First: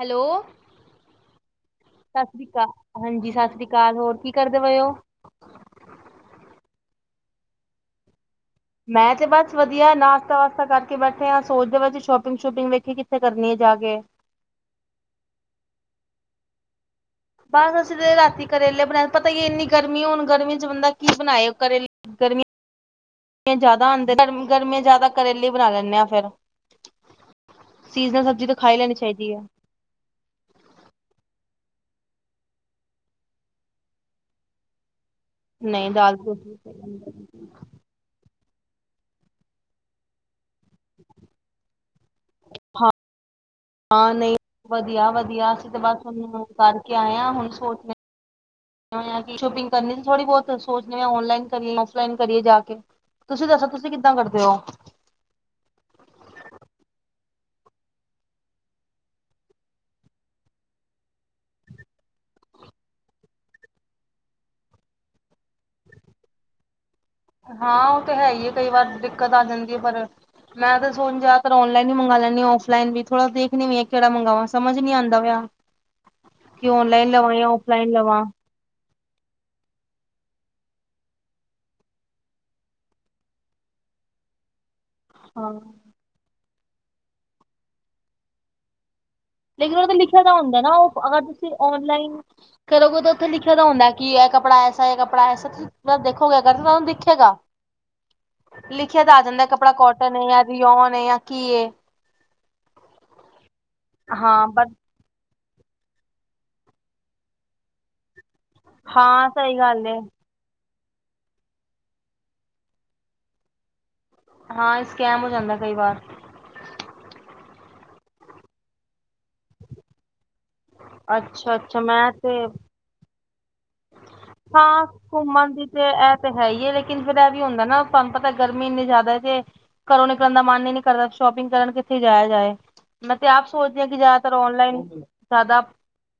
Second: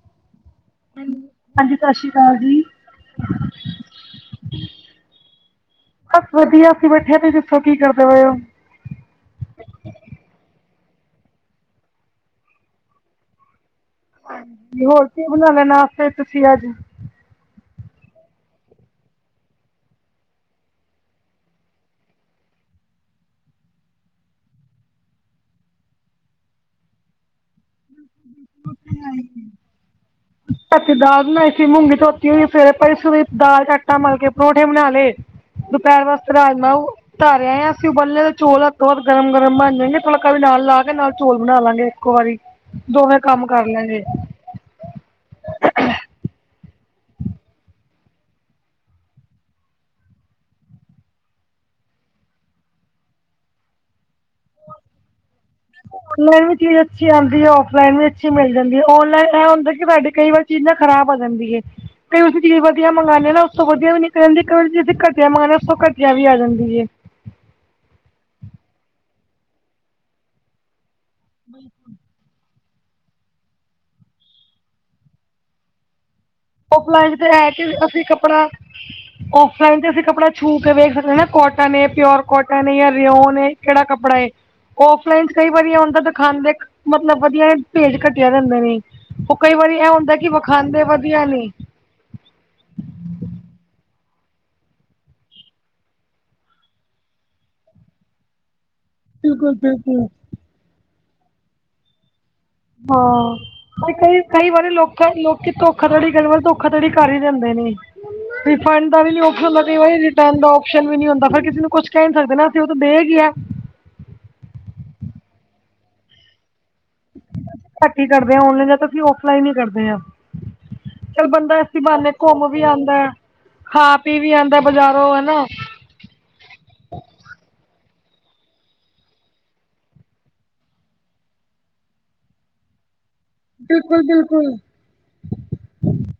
Hello ਹਾਂਜੀ ਸਤਿ ਸ਼੍ਰੀ ਸਤਿ ਸ਼੍ਰੀ ਅਕਾਲ, ਹਾਂਜੀ ਸਤਿ ਸ਼੍ਰੀ ਅਕਾਲ ਹੋਰ ਕੀ ਕਰਦੇ ਪਏ ਔ ਬਸ ਵਧੀਆ ਅਸੀਂ ਬੈਠੇ ਆ ਤੁਸੀ ਦੱਸੋ ਕੀ ਕਰਦੇ ਪਏ ਹੋ ਮੈਂ ਤੇ ਬਸ ਵਧੀਆ ਨਾਸ਼ਤਾ-ਵਾਸਤਾ ਕਰਕੇ ਬੈਠੇ ਆ ਸੋਚਦੇ ਪਏ ਸੀ ਸ਼ੋਪਿੰਗ ਸੁਪਿੰਗ ਵੇਖੀ ਕਿੱਥੇ ਕਰਨੀ ਹੈ ਜਾ ਕੇ ਨੀ ਹੋਰ ਕੀ ਬਨਾਨਾ ਨਾਸਤੇ ਵਿਚ ਤੁਸੀ ਅੱਜ ਬਸ ਅਸੀ ਤੇ ਰਾਤੀ ਕਰੇਲੇ ਬਨਾਏ ਪਤਾ ਕੀ ਇੰਨੀ ਗਰਮੀ ਹੁਣ ਗਰਮੀ ਚ ਬੰਦਾ ਕੀ ਬਨਾਏ ਕਰੇਲੇ ਗਰਮੀ ਤੇ ਜਾਂਦਾ ਆਦੇ ਗਰਮੀ ਜਿਆਦਾ ਕਰੇਲੀ ਬਣਾ ਲੈਂਦੇ ਆ ਫੇਰ ਸੀਜ਼ਨਲ ਸਬਜ਼ੀ ਤੇ ਖਾ ਲੈਨੀ ਚਾਇਦੇ ਏ। ਅਸੀਂ ਦਾਲ ਬਣਾਈ ਸੀ ਮੂੰਗੀ ਧੋਤੀ ਹੋਈ ਉਹ ਸਵੇਰੇ ਪਈ ਹੋਈ ਸੀ। ਉਹੀ ਦਾਲ ਚ ਆਟਾ ਮਲ ਕੇ ਪਰੌਂਠੇ ਬਣਾ ਲਏ। ਨਹੀਂ ਦੁਪਹਿਰ ਦਾਲ ਵਾਸਤੇ ਰਾਜਮਾਂ ਧਰ ਆਇਆ ਏ ਅਸੀਂ ਉੱਬਲਨੇ ਤੇ ਚੋਲ। ਬਹੁਤ ਗਰਮ-ਗਰਮ ਬਨ ਜਾਣਗੇ। ਫੁੱਲਕਾ ਵੀ ਨਾਲ ਲਾ ਕੇ ਨਾਲ ਚੌਲ਼ ਬਣਾ ਲਾਂਗੇ ਇੱਕੋ ਵਾਰੀ। ਦੋਵੇਂ ਕੰਮ ਕਰ ਲਾਗੇ। ਵਧੀਆ-ਵਧੀਆ ਅਸੀ ਤੇ ਬਸ ਹੁਣ ਉਹਨੂੰ ਕਰਕੇ ਆਏ ਆ ਹੁਣ ਸੋਚ। ਮੈਂ ਅਸੀਂ ਸ਼ੋਪਿੰਗ ਕਰਨੀ ਸੀ ਥੋੜੀ ਬਹੌਤ ਸੋਚ ਰਹੇ ਆ ਔਨਲਾਈਨ ਕਰੀਏ, ਔਫਲਾਈਨ ਕਰੀਏ ਜਾ ਕੇ। ਤੁਸੀ ਦੱਸੋ ਤੁਸੀਂ ਕਿੱਦਾਂ ਕਰਦੇ ਹੋ? ਮੈਂ ਵੀ ਕਈ ਵਾਰ ਚੀਜ਼ ਅੱਛੀ ਆਉਂਦੀ ਏ ਔਫਲਾਈਨ ਵੀ ਅੱਛੀ ਮਿਲ ਜਾਂਦੀ ਏ ਔਨਲਾਈਨ ਇਹ ਹੁੰਦਾ ਕਿ ਸਾਡੇ ਕਈ ਵਾਰ। ਚੀਜ਼ ਨਾ ਖ਼ਰਾਬ ਆਂ ਜਾਂਦੀ ਏ ਕਈ ਵਾਰ ਅਸੀਂ ਚੀਜ਼ ਵਧੀਆ ਮੰਗਾਂਦੇ ਨਾ ਉਸ ਤੋਂ ਵਧੀਆਂ ਵੀ ਨਿਕਲ਼ ਜਾਂਦੀ ਏ। ਕਈ ਵਾਰ ਅਸੀਂ ਘਟੀਆ ਮੰਗਾਉਦੇ ਉਸ ਤੋਂ ਘਟੀਆ ਵੀ ਆ ਜਾਂਦੀ ਏ ਹਾਂ ਉਹ ਤੇ ਹੈ ਹੀ ਹੈ ਕਈ ਵਾਰ ਦਿੱਕਤ ਆ ਜਾਂਦੀ ਏ ਪਰ। ਮੈਂ ਤਾਂ ਸੂਟ ਜ਼ਿਆਦਤਰ ਔਨਲਾਈਨ ਹੀ ਮੰਗ ਲੈਂਦੀ ਆ ਔਫ ਲਾਈਨ ਵੀ ਥੋੜਾ ਦੇਖਦੀ ਵੀ ਆ ਕਿਹੜਾ ਮੰਗਵਾਵਾ ਸਮਝ ਨੀ ਆਦਾ ਪਇਆ। ਔਫਲਾਈਨ ਤੇ ਹੈ ਕੇ ਔਫਲਾਈਨ ਅਸੀਂ ਲਵਾਂ ਕੱਪੜਾ ਔਫਲਾਈਨ ਤੇ ਅਸੀ ਕੱਪੜਾ ਛੂਹ ਕੇ ਵੇਖਦੇ ਆ ਨਾ ਕੋਟਨ ਏ, ਪਿਓਰ ਕੋਟਨ, ਜਾਂ ਰਿਓਨ ਏ, ਕਿਹੜਾ ਕੱਪੜਾ ਏ। ਔਫਲਾਈਨ 'ਚ ਕਈ ਹਾਂ ਵਾਰੀ ਇਹ ਹੁੰਦਾ ਦਿਖਾਦੇ ਮਤਲਬ ਵਧੀਆ ਏ ਭੇਜ ਘੱਟਿਆ ਦਿੰਦੇ ਨੇ। ਉਹ ਕਈ ਵਾਰੀ ਲੇਕਿਨ ਇਹ ਤੇ ਹੁੰਦਾ ਲਿਖਿਆ ਕਿ ਤਾਂ ਨਾ ਵਿਖਾਂਦੇ ਉਹ ਵੱਕਤ ਅਗਰ ਤੁਸੀਂ ਔਨਲਾਈਨ ਕਰੋਗੇ ਤਾਂ ਉੱਥੇ ਲਿਖਿਆ ਤਾਂ ਹੁੰਦਾ ਕਿ ਇਹ ਕੱਪੜਾ ਐਸਾ ਹੈ, ਇਹ ਕੱਪੜਾ ਐਸਾ। ਤੁਸੀਂ ਦੇਖੋਗੇ ਅਗਰ ਤਾਨੂੰ ਦੇਖੇਗਾ। ਲਿਖਿਆ ਤਾਂ ਆ ਜਾਂਦਾ ਬਿਲਕੁਲ ਕੱਪੜਾ ਬਿਲਕੁਲ ਕੋਟਨ ਏ ਜਾਂ ਰਿਓਨ ਏ ਜਾਂ ਕੀ ਏ। ਹਾਂ, ਪਰ ਹਾਂ ਕਈ-ਕਈ ਬਟ ਵਾਰੀਂ ਲੋਕੀਂ। ਪਰ ਲੋਕੀਂ ਧੋਖਾਧੜੀ ਕਰਨ ਵਾਲੇ ਧੋਖਾਧੜੀ ਕਰ ਹੀ ਦਿੰਦੇ ਨੇ। ਰਿਫੰਡ ਦਾ ਵੀ ਨਹੀਂ ਹਾਂ ਸਹੀ ਓਪਸ਼ਨ ਗੱਲ ਉਹਨੇ ਏ ਦੇ ਰਿਟਰਨ ਦਾ। ਓਪਸ਼ਨ ਵੀ ਨੀ ਹੁੰਦਾ। ਫੇਰ ਕਿਸੇ ਨੂੰ ਕੁਛ ਕਹਿ ਨੀ ਸਕਦੇ ਨਾ ਅਸੀਂ, ਉਹ ਤਾਂ ਦੇ ਗਿਆ। ਹਾਂ ਸਕੈਮ ਹੋ ਜਾਂਦਾ ਕਈ ਵਾਰ। ਘੱਟ ਹੀ ਕਰਦੇ ਹਾਂ ਔਨਲਾਈਨ, ਜਾਦਾ ਤਾਂ ਅਸੀਂ ਔਫਲਾਈਨ ਹੀ ਕਰਦੇ ਹਾਂ। ਚੱਲ ਬੰਦਾ ਅੱਛਾ ਅੱਛਾ ਐਸੀ ਬਹਾਨੇ ਮੈਂ ਤੇ ਘੁੰਮ ਵੀ ਆਉਂਦਾ ਐ। ਖਾ- ਪੀ ਵੀ ਆਉਂਦਾ ਹਾਂ ਬਜ਼ਾਰੋਂ, ਹਨਾ। ਘੁੰਮਣ ਦੀ ਤੇ ਇਹ ਤਾਂ ਹੈ ਹੀ ਹੈ, ਲੇਕਿਨ ਫੇਰ ਇਹ ਵੀ ਹੁੰਦਾ ਨਾ ਤੁਹਾਨੂੰ ਪਤਾ ਗਰਮੀ ਇੰਨੀ ਜ਼ਿਆਦਾ ਤੇ। ਘਰੋਂ ਨਿਕਲਣ ਦਾ ਮਨ ਹੀ ਨੀ ਕਰਦਾ ਸ਼ੋਪਿੰਗ ਕਰਨ ਕਿੱਥੇ ਜਾਇਆ ਜਾਏ। ਮੈਂ ਤੇ ਆਪ ਸੋਚਦੀ ਹਾਂ, ਕਿ ਬਿਲਕੁਲ ਜ਼ਿਆਦਾਤਰ ਬਿਲਕੁਲ ਔਨਲਾਈਨ ਜ਼ਿਆਦਾ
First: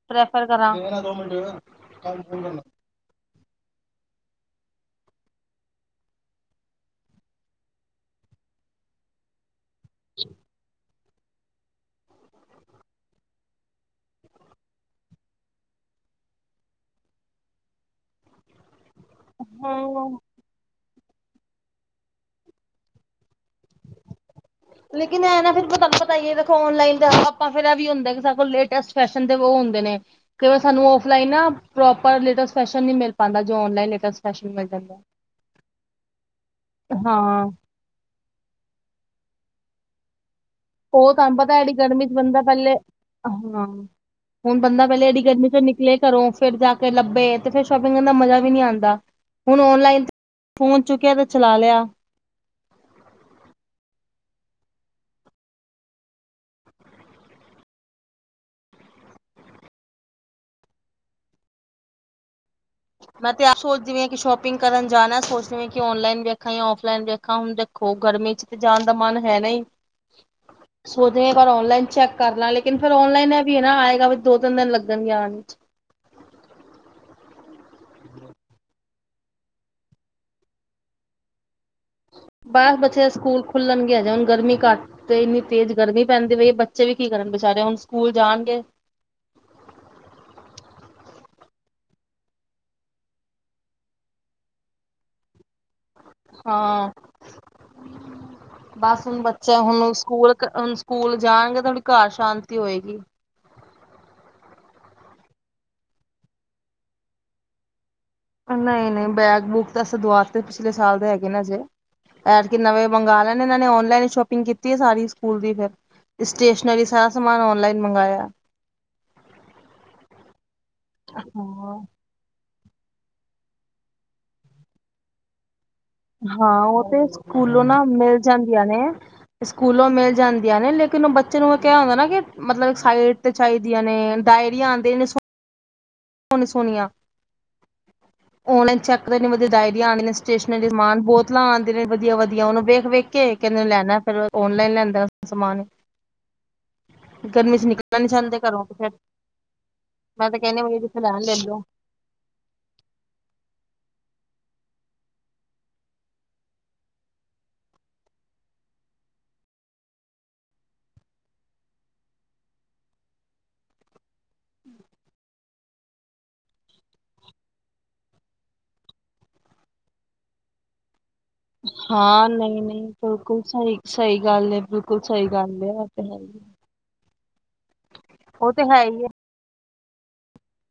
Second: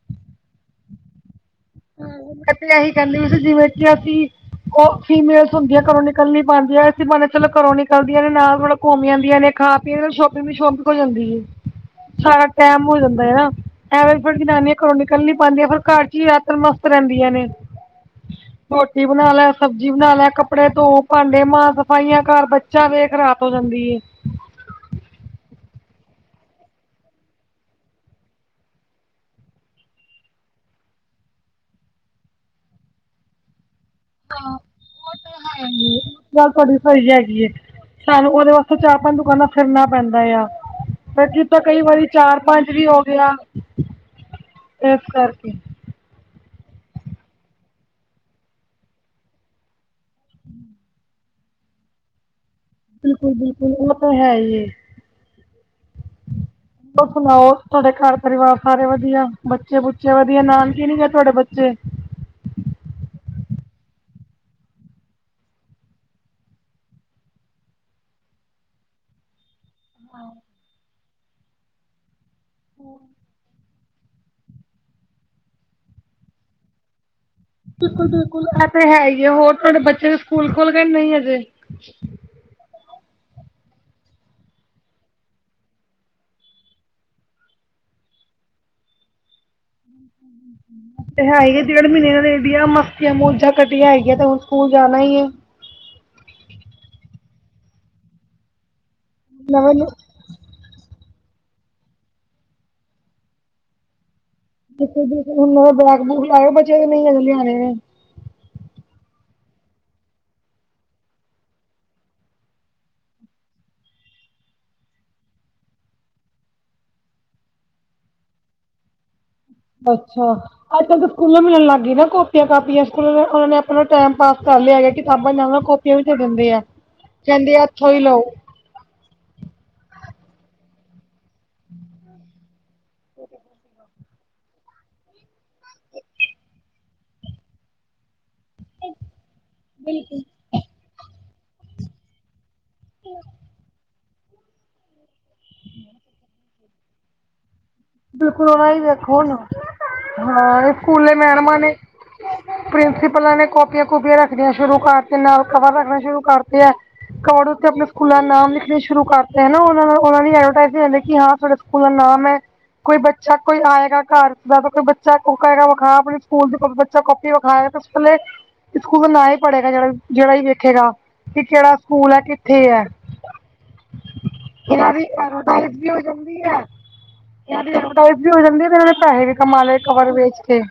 ਪ੍ਰੈਫਰ ਕਰਾਂ। ਹੂੰ, ਮੈਂ ਤੇ ਇਹੀ ਕਹਿੰਦੀ ਸੀ, ਜਿਵੇਂ ਕਿ ਅਸੀਂ ਉਹ ਫੀਮੇਲਸ ਹੁੰਦੀਆਂ ਘਰੋਂ ਨਿਕਲਣੀ ਨਹੀਂ ਪਾਉਂਦੀਆਂ ਐਸੀ ਬਹਾਨੇ ਚਲੋ ਘਰੋਂ ਨਿਕਲਦੀਆਂ ਨੇ ਨਾਲ ਮਤਲਬ ਘੁੰਮ ਆਉਂਦੀਆਂ ਨੇ ਖਾ ਫੇਰ ਓਸ ਸ਼ੋਪਿੰਗ ਵੀ ਸ਼ੋਪਿੰਗ ਹੋ ਜਾਂਦੀ ਹੈ। ਸਾਰਾ ਟਾਈਮ ਹੋ ਜਾਂਦਾ ਹੈ ਆ ਐਵੇ ਫੇਰ ਜਨਾਨੀਆਂ ਘਰੋਂ ਨਿਕਲ ਨੀ ਪਾਉਂਦੀਆਂ ਫੇਰ ਘਰ 'ਚ ਹਾ। ਫੇਰ ਮਸਤ ਰਹਿੰਦੀਆਂ ਨੇ ਰੋਟੀ ਬਣਾ ਲੈ, ਸਬਜ਼ੀ ਬਣਾ ਹਮ ਲੈ, ਕੱਪੜੇ ਧੋ। ਭਾਂਡੇ ਮਾਂਜ, ਸਫ਼ਾਈਆਂ ਕਰ, ਬੱਚਾ ਦੇੇਖ ਰਾਤ ਹੋ ਜਾਂਦੀ ਹੈ। ਲੇਕਿਨ ਇਹ ਨਾ ਫੇਰ ਤੁਹਾਨੂੰ ਪਤਾ ਹੀ ਦੇਖੋ ਔਨਲਾਈਨ ਤੇ ਆਪਾਂ ਫੇਰ ਇਹ ਵੀ ਹੁੰਦਾ ਕਿ ਸਾਥੋ ਲੇਟੇਸਟ ਫੈਸ਼ਨ ਦੇ ਉਹ ਹੁੰਦੇ ਨੇ। ਕਈ ਵਾਰ ਸਾਨੂੰ ਔਫਲਾਈਨ ਨਾ ਪ੍ਰੋਪਰ ਲੇਟੈਸਟ ਫੈਸ਼ਨ ਨਹੀਂ ਮਿਲ ਪਾਉਂਦਾ ਜੋ ਔਨਲਾਈਨ ਲੇਟੈਸਟ ਫੈਸ਼ਨ ਮਿਲ ਜਾਂਦਾ। ਹਾਂਜੀ ਗੱਲ ਤੁਹਾਡੀ ਸਹੀ ਹੈਗੀ ਹਾਂ ਏ। ਸਾਨੂੰ ਉਹਦੇ ਵਾਸਤੇ ਚਾਰ-ਪੰਜ ਦੁਕਾਨਾਂ ਫਿਰਨਾ ਪੈਂਦਾ ਆਂ। ਉਹ ਤੁਹਾਨੂੰ ਪਤਾ ਐਡੀ ਗਰਮੀ 'ਚ ਬੰਦਾ ਪਹਿਲੇ, ਵੀ ਹੋ ਗਿਆ ਹਾਂ। ਹੁਣ ਬੰਦਾ ਇਸ ਪਹਿਲੇ ਐਨੀਂ ਗਰਮੀ ਕਰਕੇ 'ਚੋ, ਨਿਕਲੇ ਘਰੋਂ ਫੇਰ ਜਾ ਕੇ ਲੱਭੇ ਤੇ ਫੇਰ ਸ਼ੋਪਿੰਗ ਕਰਨ ਦਾ ਮਜ਼ਾ ਵੀ ਨਹੀਂ ਆਉਂਦਾ, ਹੁਣ ਔਨਲਾਈਨ। ਫ਼ੋਨ ਚੁੱਕਿਆ ਤੇ ਚਲਾ ਲਿਆ। ਬਿਲਕੁਲ- ਬਿਲਕੁਲ ਉਹ ਤਾਂ ਹੈ ਹੀ ਹੈ। ਹੋਰ ਸੁਣਾਓ ਤੁਹਾਡੇ ਘਰ ਪਰਿਵਾਰ ਸਾਰੇ ਵਧੀਆ? ਬੱਚੇ- ਬੁੱਚੇ ਵਧੀਆ ਨਾਨਕੇ ਨੀ ਗਏ ਤੁਹਾਡੇ ਬੱਚੇ? ਮੈਂ ਤੇ ਆਪ ਸੋਚਦੀ ਪਈ ਹਾਂ, ਕਿ ਸ਼ੋਪਿੰਗ ਕਰਨ ਜਾਣਾ ਸੋਚਦੀ ਪਿ ਹਾਂ, ਕਿ ਔਨਲਾਈਨ ਵੇਖਾ ਜਾਂ ਔਫਲਾਈਨ ਵੇਖਾ ਹੁਣ ਦੇ- ਖੋ ਗਰਮੀ 'ਚ ਤੇ ਜਾਣ ਦਾ ਮਨ ਹੈ ਨਹੀਂ। ਆਹ। ਸੋਚਦ ਪਿ ਆ ਇਕ ਵਾਰ ਔਨਲਾਈਨ ਚੈੱਕ ਕਰ ਲਾਂ ਲੇਕਿਨ ਫੇਰ ਔਨਲਾਈਨ ਐਵੀ ਹੈ ਨਾ ਆਏਗਾ ਵੀ ਦੋ- ਤਿੰਨ ਦਿਨ ਲੱਗਣ ਗੇ ਆਣ ਵਿਚ। ਬਿਲਕੁਲ- ਬਿਲਕੁਲ ਐ ਤੇ ਹੈ ਹੀ ਹੈ, ਹੋਰ ਤੁਹਾਡੇ ਬੱਚੇ ਵੀ ਸਕੂਲ ਖੁਲ ਗਏ ਨੀ ਅਜੇ। ਬਸ ਬੱਚੇ ਦਾ ਸਕੂਲ ਖੁੱਲਣਗੇ ਹਜੇ ਹੁਣ ਗਰਮੀ ਘੱਟ ਤੇ ਇੰਨੀ ਤੇਜ਼ ਗਰਮੀ ਪੈਂਦੀ ਬਈ ਬੱਚੇ ਵੀ ਕੀ ਕਰਨ ਬੇਚਾਰੇ ਹੁਣ ਸਕੂਲ ਜਾਣਗੇ। ਹੂੰ-ਹੂੰ। ਤੇ ਹੈ ਈ ਐ ਡੇਢ ਮਹੀਨੇ ਐਡੀਆਂ ਮਸਤੀਆਂ ਮੋਜਾਂ ਕੱਟੀਆਂ ਹੈਗੀਆਂ ਤੇ ਹੁਣ ਸਕੂਲ ਜਾਣਾ ਈ ਐ। ਹਾਂ, ਬਸ ਹੁਣ ਬੱਚਾ ਨਵੇਂ ਹੁਣ ਸਕੂਲ ਹੁਣ ਸ- ਸਕੂਲ ਜਾਣਗੇ ਥੋੜੀ ਘਰ ਸ਼ਾਂਤੀ ਹੋਏਗੀ। ਜੇ ਤੁ ਹੁਣ ਉਹ ਦਾ ਬੈਗ- ਬੂਗ ਲਾਇਓ ਬੱਚੇ ਦੇ ਨਹੀਂ ਅਜੇ ਲਿਆਣੇ ਨੇ। ਨਹੀਂ- ਨਹੀਂ ਬੈਗ- ਬੂਗ ਤਾਂ ਅਸੀਂ ਦਵਾਤੇ ਪਿਛਲੇ ਸਾਲ ਦੇ ਹੈਗੇ ਨੇ ਹਜੇ। ਐੈਦਕਿ ਨਵੇਂ ਮੰਗਾ ਲੈਣੇ ਇਹਨਾਂ ਨੇ ਔਨਲਾਈਨ ਈ ਸ਼ੋਪਿੰਗ ਕੀਤੀ ਹੈ ਸਾਰੀ ਸਕੂਲ ਦੀ ਫੇਰ। ਸਟੇਸ਼ਨਰੀ ਸਾਰਾ ਸਮਾਨ ਔਨਲਾਈਨ ਮੰਗਾਇਆ। ਅੱਛਾ, ਅੱਜ -ਕੱਲ ਤਾਂ ਸਕੁਲ ਮਿਲਣ ਹਾਂ ਲੱਗ ਗਈ ਨਾ ਕੋ ਤੇ ਕਾਪੀਆਂ ਸਕੂਲ ਉਹਨਾਂ ਨੇ ਆਪਣਾ ਟਾਈਮ ਪਾਸ ਕਰ ਲਿਆ ਗਿਆ ਕਿਤਾਬਾਂ ਨਾਲ ਕਿ ਤੇ ਦਿੰਦੇ ਆ, ਹਾਂ ਉਹ ਤੇ ਕਹਿੰਦੇ ਆ ਸਕੂਲੋਂ ਨਾ ਏਥੋਂ ਹੀ ਮਿਲ ਲਓ। ਜਾਂਦੀਆਂ ਨੇ ਸਕੂਲੋਂ ਮਿਲ ਜਾਂਦੀਆਂ ਨੇ, ਲੇਕਿਨ ਉਹ ਬੱਚੇ ਬੱਚੇ ਨੂੰ ਕਿਹਾ ਹੁੰਦਾ ਨਾ ਕਿ ਮਤਲਬ ਸਾਈਟ ਤੇ ਚਾਹੀਦੀਆਂ ਨੇ, ਡਾਇਰੀਆਂ ਆਉਂਦੀਆ ਨੇ ਸੋ ਸੋਣੀਆਂ ਓਨਲਾਈਨ ਚੈੱਕ ਡਇਰੀ ਆਉਣੀਆ ਸਟੇਸਨ ਰੀ। ਪਹਿਲੇ ਸਮਾਨ ਬੋਤਲਾਂ ਆਉਂਦੇ ਨੇ ਵਧੀਆ- ਵਧੀਆ ਉਹਨੂੰ ਵੇਖ ਵੇਖ ਕੇ ਕਹਦੇ ਲੈਣਾ ਫਿਰ ਔਨਲਾਈਨ ਲੈਂਦਾ ਸਮਾਨ ਗਰਮੀ ਚ ਨਿਕਲ। ਬਿਲਕੁਲ ਓਨਾ ਹੀ ਦੇਖੋ ਹੁਣ ਮੈਂ ਤਾਂ ਕਹਿੰਦੀ ਹਾਂ ਵੀ ਜਿੱਥੇ ਸਕੂਲੇ ਲੈਣ ਲੈ ਮੈਡਮਾਂ ਲਓ ਨੇ। ਪ੍ਰਿੰਸੀਪਲਾਂ ਨੇ ਕਾਪੀਆਂ- ਕੂਪੀਆਂ ਰੱਖਣੀਆਂ ਸ਼ੁਰੂ ਕਰਤੀ ਨਾਲ ਕਵਰ ਰੱਖਨੇ ਸ਼ੁਰੂ ਕਰਤੇ ਆ। ਕੋਡ ਉੱਤੇ ਆਪਣੇ ਸਕੂਲ ਦਾ ਨਾਮ ਲਿਖਣੇ ਸ਼ੁਰੂ ਕਰਤੇ ਹਨਾ, ਉਹਨਾਂ ਨਾਲ ਉਹਨਾਂ ਦੀ ਐਡਵਰਟਾਈਜ਼ ਕਿ ਹਾਂ ਸਾਡੇ ਸਕੂਲ ਦਾ ਨਾਮ ਐ। ਕੋਈ ਬੱਚਾ, ਕੋਈ ਆਏਗਾ ਘਰ ਦਾ ਕੋਈ ਬੱਚਾ ਵੱਖਾ ਆਪਣੀ, ਸਕੂਲ ਬੱਚਾ ਕਾਪੀ ਵਿਖਾਇਆੇਲੇ, ਸਕੂਲ ਦਾ ਨਾਂ ਹੀ ਪੜ੍ਹੇਗਾ ਜਿਹੜਾ ਹੀ ਵਖੇਗਾ। ਕਿ ਕਿਹੜਾ ਸਕੂਲ ਐ ਹਾਂ ਕਿੱਥੇ ਨਹੀਂ ਏ, ਨਹੀਂ ਬਿਲਕੁਲ ਸਹੀ ਸਹੀ ਗੱਲ ਹੈ ਏਨਾ ਬਿਲਕੁਲ ਸਹੀ ਗੱਲ ਨੇਐਡਰਟਾਈਜ਼ਮੈਂਟ ਹੈ ਉਹ ਕੀਤੀ ਤੇ ਹੈ ਹੋਈ ਆ। ਐਡਵਰਟਾਈਜ਼ਮੈਂਟ ਵੀ ਹੀ ਹੋ ਜਾਂਦੀ ਹੈ, ਤੇ ਇਹਨਾਂ ਨੇ ਪੈਸੇ ਵੀ ਕਮਾ ਲਏ ਕਵਰ ਵੇਚ ਕੇ।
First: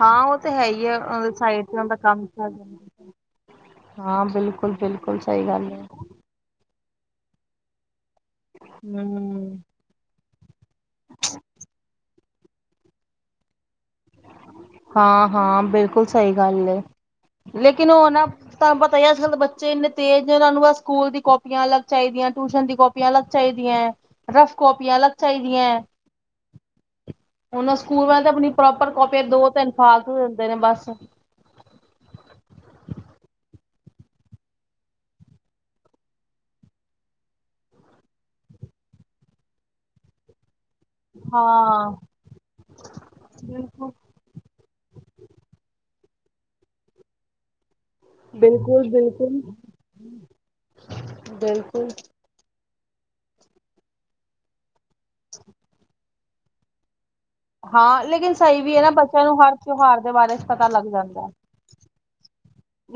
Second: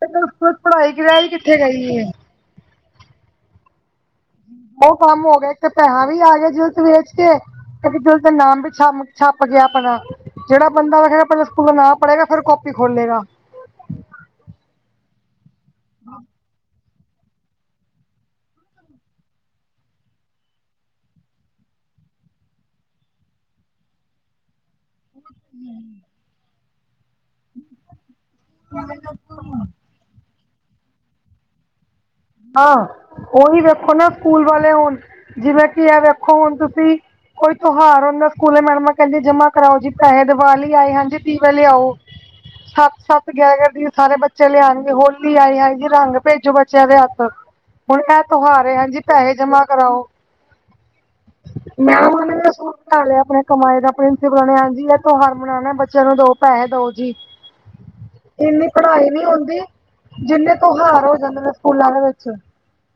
ਹਾਂ ਫਿਰ ਉਸ ਉਹ ਤੋਂ ਤੇ ਬਾਅਦ ਹੈ ਹੀ ਪੜ੍ਹਾਈ ਆ, ਕੀ ਰਹਿ ਉਹ ਕਿੱਥੇ ਸਾਈਡ ਤੇ ਉਹ ਗਈ ਹੈ ਕੰਮ ਕਰ। ਉਹ ਕੰਮ ਹੋ ਗਿਆ, ਇੱਕ ਤੇ ਗੱਲ ਹੈ। ਪੈਸਾਂ ਵੀ ਆ ਗਿਆ, ਜਿਲਤ ਵੇਚ। ਤੇ ਉਸਦਾ ਨਾਮ ਵੀ ਛਪ- ਛਪ ਹੂੰ ਗਿਆ ਆਪਣਾ। ਜਿਹੜਾ ਬੰਦਾ ਸਕੂਲ ਨਾਂ ਪੜੇਗਾ, ਫਿਰ ਕਾਪੀ ਖੋਲ੍ਹੇਗਾ। ਹਾਂ- ਹਾਂ ਬਿਲਕੁਲ ਸਹੀ ਐ ਗੱਲ, ਲੇਕਿਨ ਉਹ ਨਾ ਤਹਾਨੂੰ ਪਤਾ ਹੀ ਅੱਜ ਕੱਲ੍ਹ ਦੇ ਬੱਚੇ ਇੰਨੇ ਤੇਜ਼ ਨੇ, ਉਹਨਾਂ ਨੂੰ ਸਕੂਲ ਦੀ ਕਾਪੀਆਂ ਅਲੱਗੱ ਚਾਹੀਦੀਆਂ, ਟਿਊਸ਼ਨ ਦੀ ਕਾਪੀਆਂ ਕਾਪੀਆਂ ਅਲੱਗ ਚਾਹੀਦੀਆਂ ਹੈ, ਰਫ ਕਾਪੀਆਂ ਅਲੱਗ ਚਾਹੀਦੀਆਂ ਏ, ਉਹਨਾਂ ਸਕੂਲ ਵਾਲੇ ਆਪਣੀ ਪ੍ਰੋਪਰ ਕਾਪੀ ਦੋ ਤਿੰਨ ਫਾਲਤੂ ਦਿੰਦੇ ਨੇ ਬਸ। ਹਾਂ ਉਹੀ ਵੇਖੋ ਨਾ ਸਕੂਲ ਵਾਲੇ ਹੁਣ ਜਿਵੇਂ ਕਿ ਆ ਵੇਖੋ ਹੁਣ ਤੁਸੀਂ ਕੋਈ ਤਿਉਹਾਰ ਹੁੰਦਾ, ਸਕੂਲੇ ਮੈਡਮਾਂ ਕਹਿੰਦੀ ਜਮਾਂ ਕਰਾਓ ਜੀ। ਦੀਵਾਲੀ ਆਏ ਹਾਂਜੀ ਦੀਵੇ ਹਾਂ ਲਿਆਓ ਸੱਤ- ਸੱਤ ਗਿਆ ਕਰਦੀ ਬਿਲਕੁਲ ਸਾਰੇ ਬੱਚੇ ਚਲੇ ਆਣਗੇ ਹੋਲੀ ਆਈ ਏ, ਜੀ ਰੰਗ ਭੇਜੋ ਬੱਚਿਆਂ ਦੇ ਹੱਥ। ਹੁਣ ਏ ਤਿਓਹਾਰ ਆ ਬਿਲਕੁਲ ਜੀ, ਪੈਸੇ ਬਿਲਕੁਲ ਜਮਾ ਕਰਾਓ। ਬਿਲਕੁਲ ਮੈਡਮ ਨੇ ਏ ਅਸੂਲ ਬਣਾ ਲਿਆ, ਆਪਣੀ ਕਮਾਈ ਦਾ ਪ੍ਰਿੰਸੀਪਲ ਨੇ ਹਾਂਜੀ ਇਹ ਤਿਉਹਾਰ ਮਨਾਉਣਾ ਬੱਚਿਆਂ ਨੂੰ ਦੋ ਪੈਸੇ ਦੋ ਜੀ। ਹਾਂ ਲੇਕਿਨ ਸਹੀ ਇੰਨੀ ਵੀ ਹੈ ਨਾ ਪੜ੍ਹਾਈ ਬੱਚਿਆਂ ਨਹੀਂ ਨੂੰ ਹਰ ਹੁੰਦੀ, ਤਿਉਹਾਰ ਦੇ ਬਾਰੇ ਚ ਜਿੰਨੇ ਪਤਾ ਲੱਗ ਤਿਉਹਾਰ ਹੋ ਜਾਂਦਾ। ਜਾਂਦੇ ਨੇ ਸਕੂਲਾਂ ਦੇ ਵਿੱਚ।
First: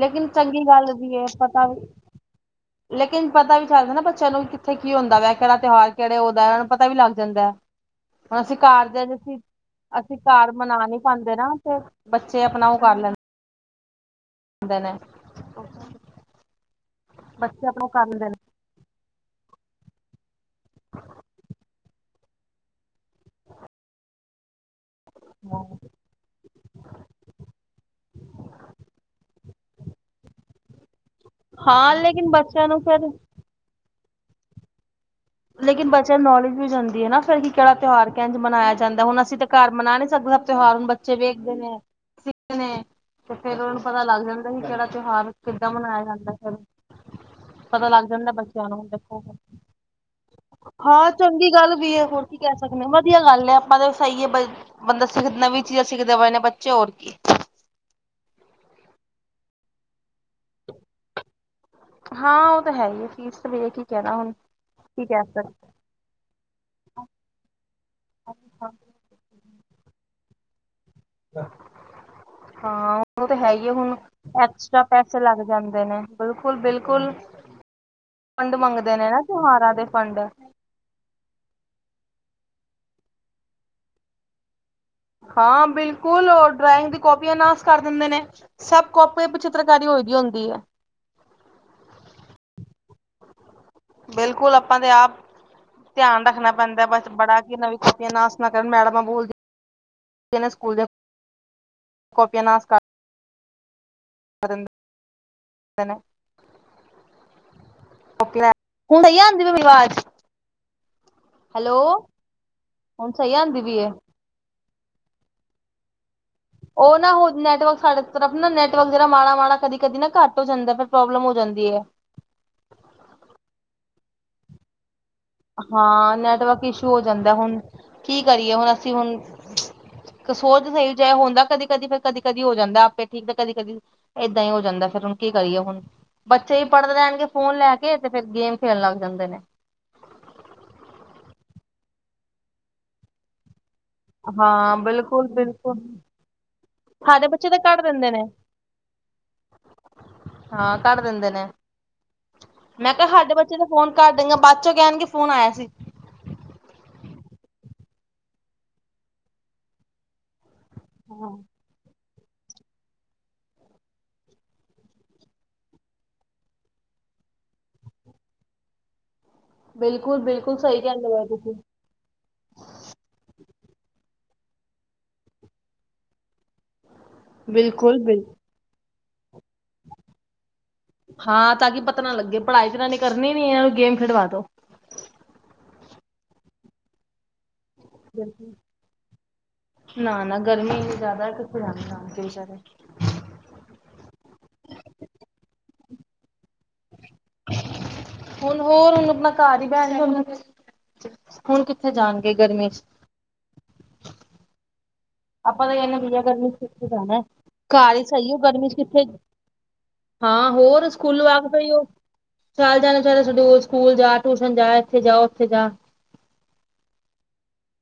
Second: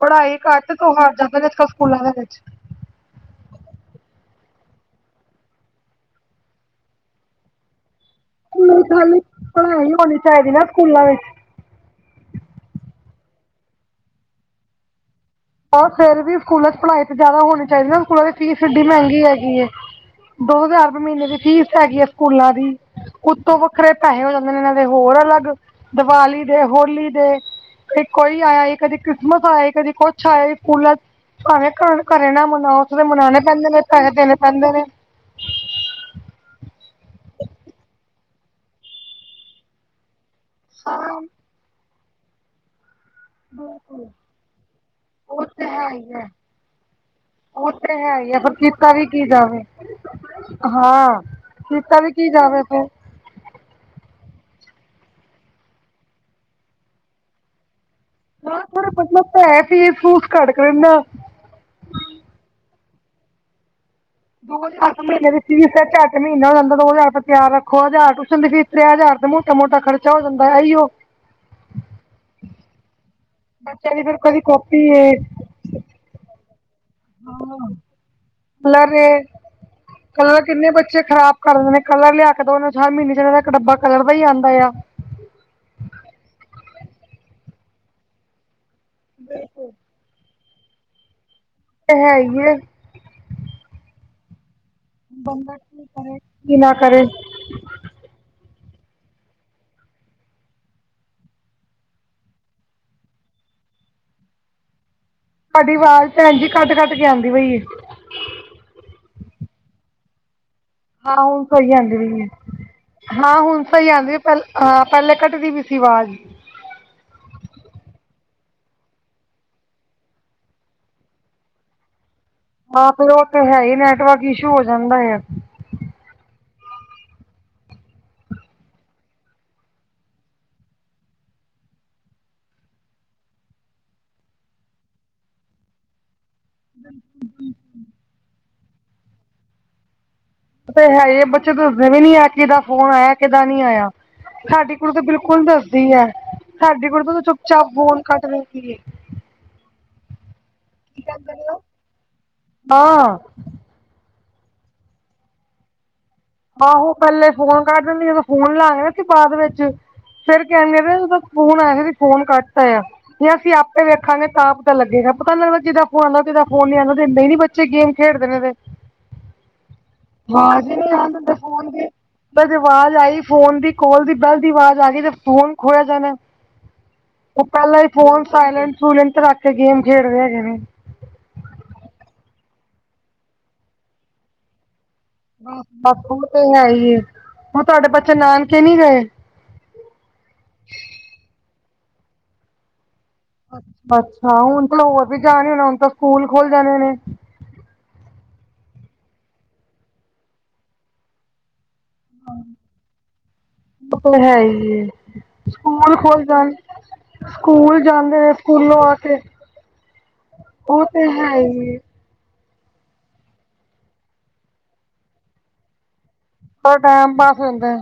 ਲੇਕਿਨ ਚੰਗੀ ਘੱਟ ਗੱਲ ਤਿਉਹਾਰ ਵੀ ਹੈ ਜਿਆਦਾ, ਅੱਜ ਪਤਾ -ਕੱਲ੍ਹ ਵੀ ਸਕੂਲਾਂ ਦੇ ਵਿੱਚ। ਲੇਕਿਨ ਪਤਾ ਵੀ ਚੱਲਦਾ ਨਾ ਬੱਚਿਆਂ ਨੂੰ ਕਿੱਥ ਕੀ ਹੁੰਦਾ ਵਾ, ਕਿਹੜਾ ਤਿਉਹਾਰ, ਕਿਹੜੇ ਉ ਹੁੰਦਾ ਹੈ, ਉਹ ਨੂੰ ਪਤਾ ਵੀ ਲੱਗ ਜਾਂਦਾ ਹੈ। ਹੁਣ ਅਸੀਂ ਇੰਨੀ ਕਾਲਜ ਖਾਲੀ ਵਿੱਚ ਪੜ੍ਹਾਈ ਅਸੀਂ ਹੋਣੀ ਘ ਚਾਹੀਦੀ ਨਾ ਰਮਨਾ ਨ ਹੀ ਸਕੂਲਾਂ ਵਿੱਚ ਮਨ ਆਨਹੀਸਕਦ੍ਹੇ। ਬੱਚੇ ਆਪਣਾ ਉਹ ਕਰ ਲੈਂਦੇ ਦੇਂਦੇ ਨੇ। ਉਹ ਫਿਰ ਵੀ ਸਕੂਲਾਂ ਚ ਪੜ੍ਹਾਈ ਜਿਆਦਾ ਹੋਣੀ ਬੱਚੇ ਆਪਣਾ ਚਾਹੀਦੀ ਨਾ, ਕਰ ਸਕੂਲਾਂ ਲੈਂਦੇ ਦੀ ਨੇ ਫੀਸ ਇਨੀ ਮਹਿੰਗੀ ਹੈਗੀ ਏ, ਦੋ ਹਜ਼ਾਰ ਰੁਪਏ ਮਹੀਨੇ ਦੀ ਫੀਸ ਹੈਗੀ ਹੈ, ਸਕੂਲਾਂ ਦੀ ਉੱਤੋਂ ਵੱਖਰੇ ਪੈਸੇ ਹੋਰ ਹੋ ਜਾਂਦੇ ਨੇ ਇਹਨਾਂ ਦੇ ਹੋਰ ਅਲੱਗ, ਦਿਵਾਲੀ ਦੇ ਹੋਲੀ ਦੇ ਕਦੇ ਕੋਈ ਆਇਆ ਈ, ਕਦੇ ਕ੍ਰਿਸਮਸ ਆਇਆ ਈ, ਕਦੇ ਕੁਛ ਆਇਆ ਈ ਸਕੂਲਾਂ ਚ ਭਾਵੇਂ ਹਾਂ ਘਰ ਲੇਕਿਨ -ਘਰੇ ਨਾ ਬੱਚਿਆਂ ਨੂੰ ਮਨਾਉ, ਉੱਥੇ ਤੇ ਫਿਰ ਮਨਾਣੇ ਪੈਂਦੇ ਨੇ ਪੈਸੇ ਦੇਣੇ ਪੈਂਦੇ ਨੇ। ਲੇਕਿਨ ਬੱਚਿਆਂ ਨੂੰ ਨੌਲੇਜ ਵੀ ਜਾਂਦੀ ਹੈ ਨਾ, ਫਿਰ ਕਿਹੜਾ ਤਿਉਹਾਰ ਕਹਿਣ ਮਨਾਇਆ ਜਾਂਦਾ, ਹੁਣ ਅਸੀਂ ਤੇ ਘਰ ਮਨਾ ਨਹੀਂ ਸਕਦੇ। ਤਿਉਹਾਰ ਨੂੰ ਬੱਚੇ ਵੇਖਦੇ ਨੇ, ਸਿੱਖਦੇ ਨੇ ਤੇ ਫੇਿਰ ਉਹਨਾ ਨੂੰ ਪਤਾ ਲੱਗ ਜਾਂਦਾ, ਵੀ ਕਿਹੜਾ ਤਿਉਹਾਰ ਕਿੱਦਾਂ ਮਨਾਇਆ ਜਾਂਦਾ ਫਿਰ ਉਹ ਪਤਾ ਤੇ ਲੱਗ ਹੈ ਜਾਂਦਾ ਹੀ ਆ ਫਿਰ ਬੱਚਿਆਂ ਨੂੰ ਕੀਤਾ ਵੀ ਦੇਖੋ ਕੀ ਜਾਵੇ ਹਾਂ। ਚੰਗੀ ਗੱਲ ਵੀ ਹੈ, ਹੋਰ ਕੀ ਕਹਿ ਸਕਦੇ ਹਾਂ? ਵਧੀਆ ਗੱਲ ਐ। ਆਪਾਂ ਤਾਂ ਸਹੀ ਏ, ਬ ਬੰਦਾ ਸਿੱਖ ਨਵੀਂ ਚੀਜ਼ਾਂ ਸਿੱਖਦੇ ਪਏ ਨੇ ਬੱਚੇ ਹੋਰ ਕੀ ਨਾ ਥੋੜੇ ਮਤਲਬ ਭੈ ਫੇਸ ਫੂਸ ਘੱਟ ਕਰਨਾ ਹਾਂ, ਉਹ ਤਾਂ ਹੈ ਹੀ ਹੈ। ਚੀਜ਼ ਤਾਂ ਵੇਖ ਦੋ ਹਜ਼ਾਰ ਤਾਂ ਮਹੀਨੇ ਦੀ ਫੀਸ ਹੈ ਮਹੀਨਾ ਹੋ ਜਾਂਦਾ, ਦੋ ਹਜ਼ਾਰ ਰੁਪਇਆ ਤਿਆਰ ਰੱਖੋ, ਹਜ਼ਾਰ ਟਿਊਸ਼ਨ ਫੀਸ ਤੇ ਹਜ਼ਾਰ ਮੋਟਾ ਮੋਟਾ ਖਰਚਾ ਹੋ ਜਾਂਦਾ, ਇ ਹੀ ਓ ਹਾਂ। ਉਹ ਤਾਂ ਹੈ ਹੀ ਬੱਚਿਆਂ ਹੁਣ, ਦੀ ਫਿਰ ਕਦੀ ਕਾਪੀ ਐਕਸਟਰਾ ਏ ਪੈਸੇ ਲੱਗ ਜਾਂਦੇ ਨੇ। ਬਿਲਕੁਲ-ਬਿਲਕੁਲ‌। ਫੰਡ ਕਲਰ ਮੰਗਦੇ ਏ ਨੇ ਨਾ, ਤਿਉਹਾਰਾਂ ਦੇ ਫੰਡ ਕਲਰ ਕਿੰਨੇ ਬੱਚੇ ਖ਼ਰਾਬ ਕਰਦੇ ਨੇ, ਕਲਰ ਲਿਆ ਕੇ ਤਾਂ ਉਹਨਾਂ ਹਰ ਮਹੀਨੇ ਚ ਇਹਨਾਂ ਦਾ ਇੱਕ ਡੱਬਾ ਕਲਰ ਦਾ ਹੀ ਆਉਂਦਾ ਆ ਹਾਂ, ਬਿਲਕੁਲ ਉਹ ਡਰਾਇੰਗ ਦੀ ਕਾਪੀਆਂ ਨਾਸ ਕਰ ਦਿੰਦੇ ਨੇ ਸਭ ਕਾਪੀ ਚਿੱਤਰਕਾਰੀ ਹੋਈ ਦੀ ਹੁੰਦੀ ਹੈ। ਤੇ ਹੈ ਹੀ ਆ ਬਿਲਕੁਲ ਆਪਾਂ ਤੇ ਆਪ ਧਿਆਨ ਰੱਖਣਾ ਕੀ ਨਾ ਪੈਂਦਾ ਬ ਕਰੇ ਬੜਾ ਕੀ ਨਵੀਂ ਕਾਪੀਆਂ ਨਾਸ ਨਾ ਕਰਨ, ਮੈਡਮਾਂ ਬੋਲਦੀਆਂ ਨੇ ਸਕੂਲ ਕਾਪੀਆਂ ਨਾਸ ਕਰ ਦਿੰਦੇ ਤੁਹਾਡੀ ਨੇ ਆਵਾਜ਼ ਭੈਣਜੀ, ਕੱਟ- ਕੱਟ ਕੇ ਆਂਦੀ ਪਈਏ। ਲੈ, ਹੁਣ ਸਹੀ ਆਉਦੀ ਪਈ ਆਵਾਜ਼ ਹਾਂ, ਹੁਣ ਸਹੀ ਹੈਲੋ ਆਉਂਦੀ ਪਈ ਹੈ, ਸਹੀ ਹਾਂ ਆਂਦੀ ਹੁਣ ਪਈ ਸਹੀ ਏ। ਆਉਂਦੀ ਪਹਿਲੇ ਹਾਂ, ਪਹਿਲੇ ਘੱਟ ਦੀ ਪਈ ਸੀ ਆਵਾਜ਼ ਉਹ ਨਾ, ਨੈਟਵਰਕ ਸਾਡੇ ਤਰਫ ਨਾ, ਨੈਟਵਰਕ ਜਿਹੜਾ ਮਾੜਾ- ਮਾੜਾ, ਕਦੀ ਕਦੀ ਨਾ ਘੱਟ ਹੋ ਜਾਂਦਾ। ਫਿਰ ਪ੍ਰੋਬਲਮ ਹੋ ਜਾਂਦੀ ਹੈ। ਹਾਂ, ਫਿਰ ਉਹ ਤੇ ਹੈ ਹੀ, ਨੈਟਵਰਕ ਇਸ਼ੂ ਹੋ ਜਾਂਦਾ ਹੈ। ਹਾਂ ਨੈਟਵਰਕ ਇਸ਼ੂ ਹੋ ਜਾਂਦਾ। ਹੁਣ ਕੀ ਕਰੀਏ? ਹੁਣ ਅਸੀਂ ਹੁਣ। ਸੋਚ ਸਹੀ ਚਾਹੇ ਹੁੰਦਾ ਕਦੀ- ਕਦੀ ਫਿਰਰ ਕਦੀ- ਕਦੀ ਹੋ ਜਾਂਦਾ ਆਪੇ ਠੀਕ ਤੇ ਕਦੀ- ਕਦੀ। ਏਦਾਂ ਹੀ ਹੋ ਜਾਂਦਾ ਫੇਿਰ ਹੁਣ ਕੀ ਕਰੀਏ ਹੁਣ? ਬੱਚੇ ਹੀ ਪੜ੍ਹਦੇ ਲੈਣਗੇ, ਫੋਨ ਲੈ ਕੇ ਤੇ ਫੇਿਰ ਗੇਮ ਖੇਣ ਲੱਗ ਜਾਂਦੇ ਨੇ ਇਹ ਤੇ ਹੈ ਇਹ ਬੱਚੇ ਦੱਸਦੇ ਵੀ ਨੀ ਆ, ਕਿਦਾ ਫੋਨ ਆਇਆ, ਕਿਹਦਾ ਨਹੀਂ ਆਇਆ? ਸਾਡੇ ਕੋਲ ਤਾਂ ਬਿਲਕੁਲ ਦੱਸਦੀ ਹੈ। ਸਾਡੀ ਕੁੜੀ ਤਾਂ ਸਾਡੇ ਚੁੱਪ ਬੱਚੇ ਚਾਪ ਕੱਢ ਫੋਨ ਦਿੰਦੇ ਨੇ ਕੱਟ ਦਿੰਦੀ ਐ। ਹਾਂ ਧਰ ਦਿੰਦੇ ਨੇ। ਮੈਂ ਕਿਹਾ ਹਾਂ ਸਾਡੇ ਬੱਚੇ ਬੱਚੇ ਦਾ ਫੋਨ ਕੱਟ ਦੇਣਗੇ, ਬਾਅਦ ਚੋਂ ਕਹਿਣਗੇ ਫੋਨ ਆਇਆ ਸੀ। ਆਹੋ ਪਹਿੱਲੇ ਫੋਨ ਕੱਟ ਦਿੰਦੀ ਆ। ਫਿਰ ਜਦੋਂ ਫੋਨ ਲਾਇਆ ਸੀ ਬਾਅਦ ਵਿੱਚ ਫੇਿਰ ਕਹਿਣਗੇ ਹਾਂ ਫੋਨ ਆਇਆ ਸੀ, ਫੋਨ ਕੱਟਤਾ ਆ ਆ। ਜੇ ਅਸੀਂ ਆਪੇ ਵੇਖਾਂਗੇ ਤਾਂ ਪਤਾ ਲੱਗੇਗਾ ਪਤਾ ਨੀ ਲਗਦਾ ਕਿਹਦਾ ਫੋਨ ਆਇਆ, ਕਿਹਦਾ ਫੋਨ ਨੀ ਆਉਦਾ। ਨਹ ਬੇ ਬੱਚੇ ਗੇਮ ਖੇਡਦੇ ਨੇ ਤੇ ਬਿਲਕੁਲ ਬਿਲਕੁਲ ਆਵਾਜ਼ ਈ ਸਹੀ ਨੀ ਕਹਿੰਦੇ ਆਉਣ ਪਏ ਦਿੰਦੇ ਤੁਸੀਂ ਫੋਨ ਦੀ। ਜੇ ਆਵਾਜ਼ ਆਈ ਫੋਨ ਦੀ, ਕੋਲ ਦੀ, ਬੈਲ ਦੀ ਆਵਾਜ਼ ਆ ਗਈ ਤੇ ਫੋਨ ਖੋਇਆ ਜਾਣਾ। ਉਹ ਪਹਿਲਾਂ ਹੀ ਬਿਲਕੁਲ ਫੋਨ ਬਿਲ ਸਾਇਲੈਂਟ ਸੂਈਲੈਂਟ ਰੱਖ ਕੇ ਗੇਮ ਖੇਡਦੇ ਹੈਗੇ ਨੇ। ਹਾਂ ਤਾਂ ਕਿ ਪਤਾ ਨਾ ਲੱਗੇ ਪੜ੍ਹਾਈ ਤੇ ਇਹਨਾਂ ਨੇ ਕਰਨੀ ਨੀ ਆ। ਇਹਨਾਂ ਨੂੰ ਗੇਮ ਖੇਡਵਾ ਦੋ। ਬਸ ਬਸ ਉਹ ਤੇ ਹੈ ਹੀ। ਹੁਣ ਤੁਹਾਡੇ ਬੱਚੇ ਨਾਨਕੇ ਨਹੀ ਗਏ? ਨਾ-ਨਾ ਗਰਮੀ ਇਨੀ ਜ਼ਿਆਦਾ ਕਿੱਥੇ ਜਾਣ ਬਚਾਰੇ? ਅੱਛਾ ਹੁਣ ਤਾਂਲ ਹੋਰ ਵੀ ਜਾਣੇ ਹੋਣਾ। ਹੁਣ ਤਾਂ ਸਕੂਲ ਖੁੱਲ ਜਾਣੇ ਨੇ। ਹੁਣ ਹੋਰ ਉਹਨੂੰ ਆਪਣਾ ਘਰ ਹੀ ਬੈਣ ਹੁਣ ਕਿੱਥੇ ਜਾਣਗੇ ਗਰਮੀਆਂ ਚ? ਮ ਹੈ [unintelligible] ਆਪਾਂ ਤਾਂ ਕਹਿਨੇ ਆ ਖੁੱਲ ਗਰਮੀ ਜਾਣ ਚ ਕਿੱਥੇ ਜਾਣਾ ਸਕੂਲ ਘਰ ਹੀ ਜਾਂਦੇ ਸਹੀ ਨੇ ਹੋ ਗਰਮੀ ਚ ਸਕੂਲੋਂ ਆ ਕਿੱਥੇ? ਕੇ ਹਾਂ ਉਹ ਹੋਰ ਤੇ ਸਕੂਲ ਹੈ ਵਗ ਤੋਂ ਹੀ ਉਹ। ਚਾਲ ਜਾਣ ਚ ਸਡ ਸਕੂਲ ਜਾ, ਟਿਊਸ਼ਨ ਜਾ ਇੱਥੇ ਜਾਓ ਉੱਥੇ ਜਾ [unintelligible] ਥੋੜਾ ਟੈਮ ਪਾਸ ਹੁਂਦਾ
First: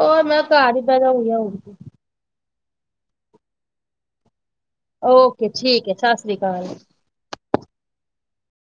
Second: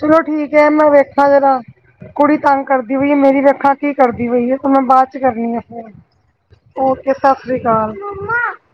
ਚਲੋ ਠੀਕ ਹੈ ਘਰ ਹੀ ਮੈਂ ਪੈਦਾ ਵੇਖਾਂ ਹੋਈ ਆ ਹੁਣ, ਜਰਾ। ਕੁੜੀ ਤੰਗ ਕਰਦੀ ਪਈ ਹੈ। ਮੇਰੀ ਵੱਖਾ ਕੀ ਕਰਦੀ ਪਈ ਏ ਮੈਂ ਬਾਅਦ ਚ ਓਕੇ ਕਰਨੀ ਆ ਠੀਕ 'ਫੋਨ' ਹੈ ਸਤਿ ਸ੍ਰੀ ਅਕਾਲ। ਓਕੇ ਸਤਿ ਸ੍ਰੀ ਅਕਾਲ।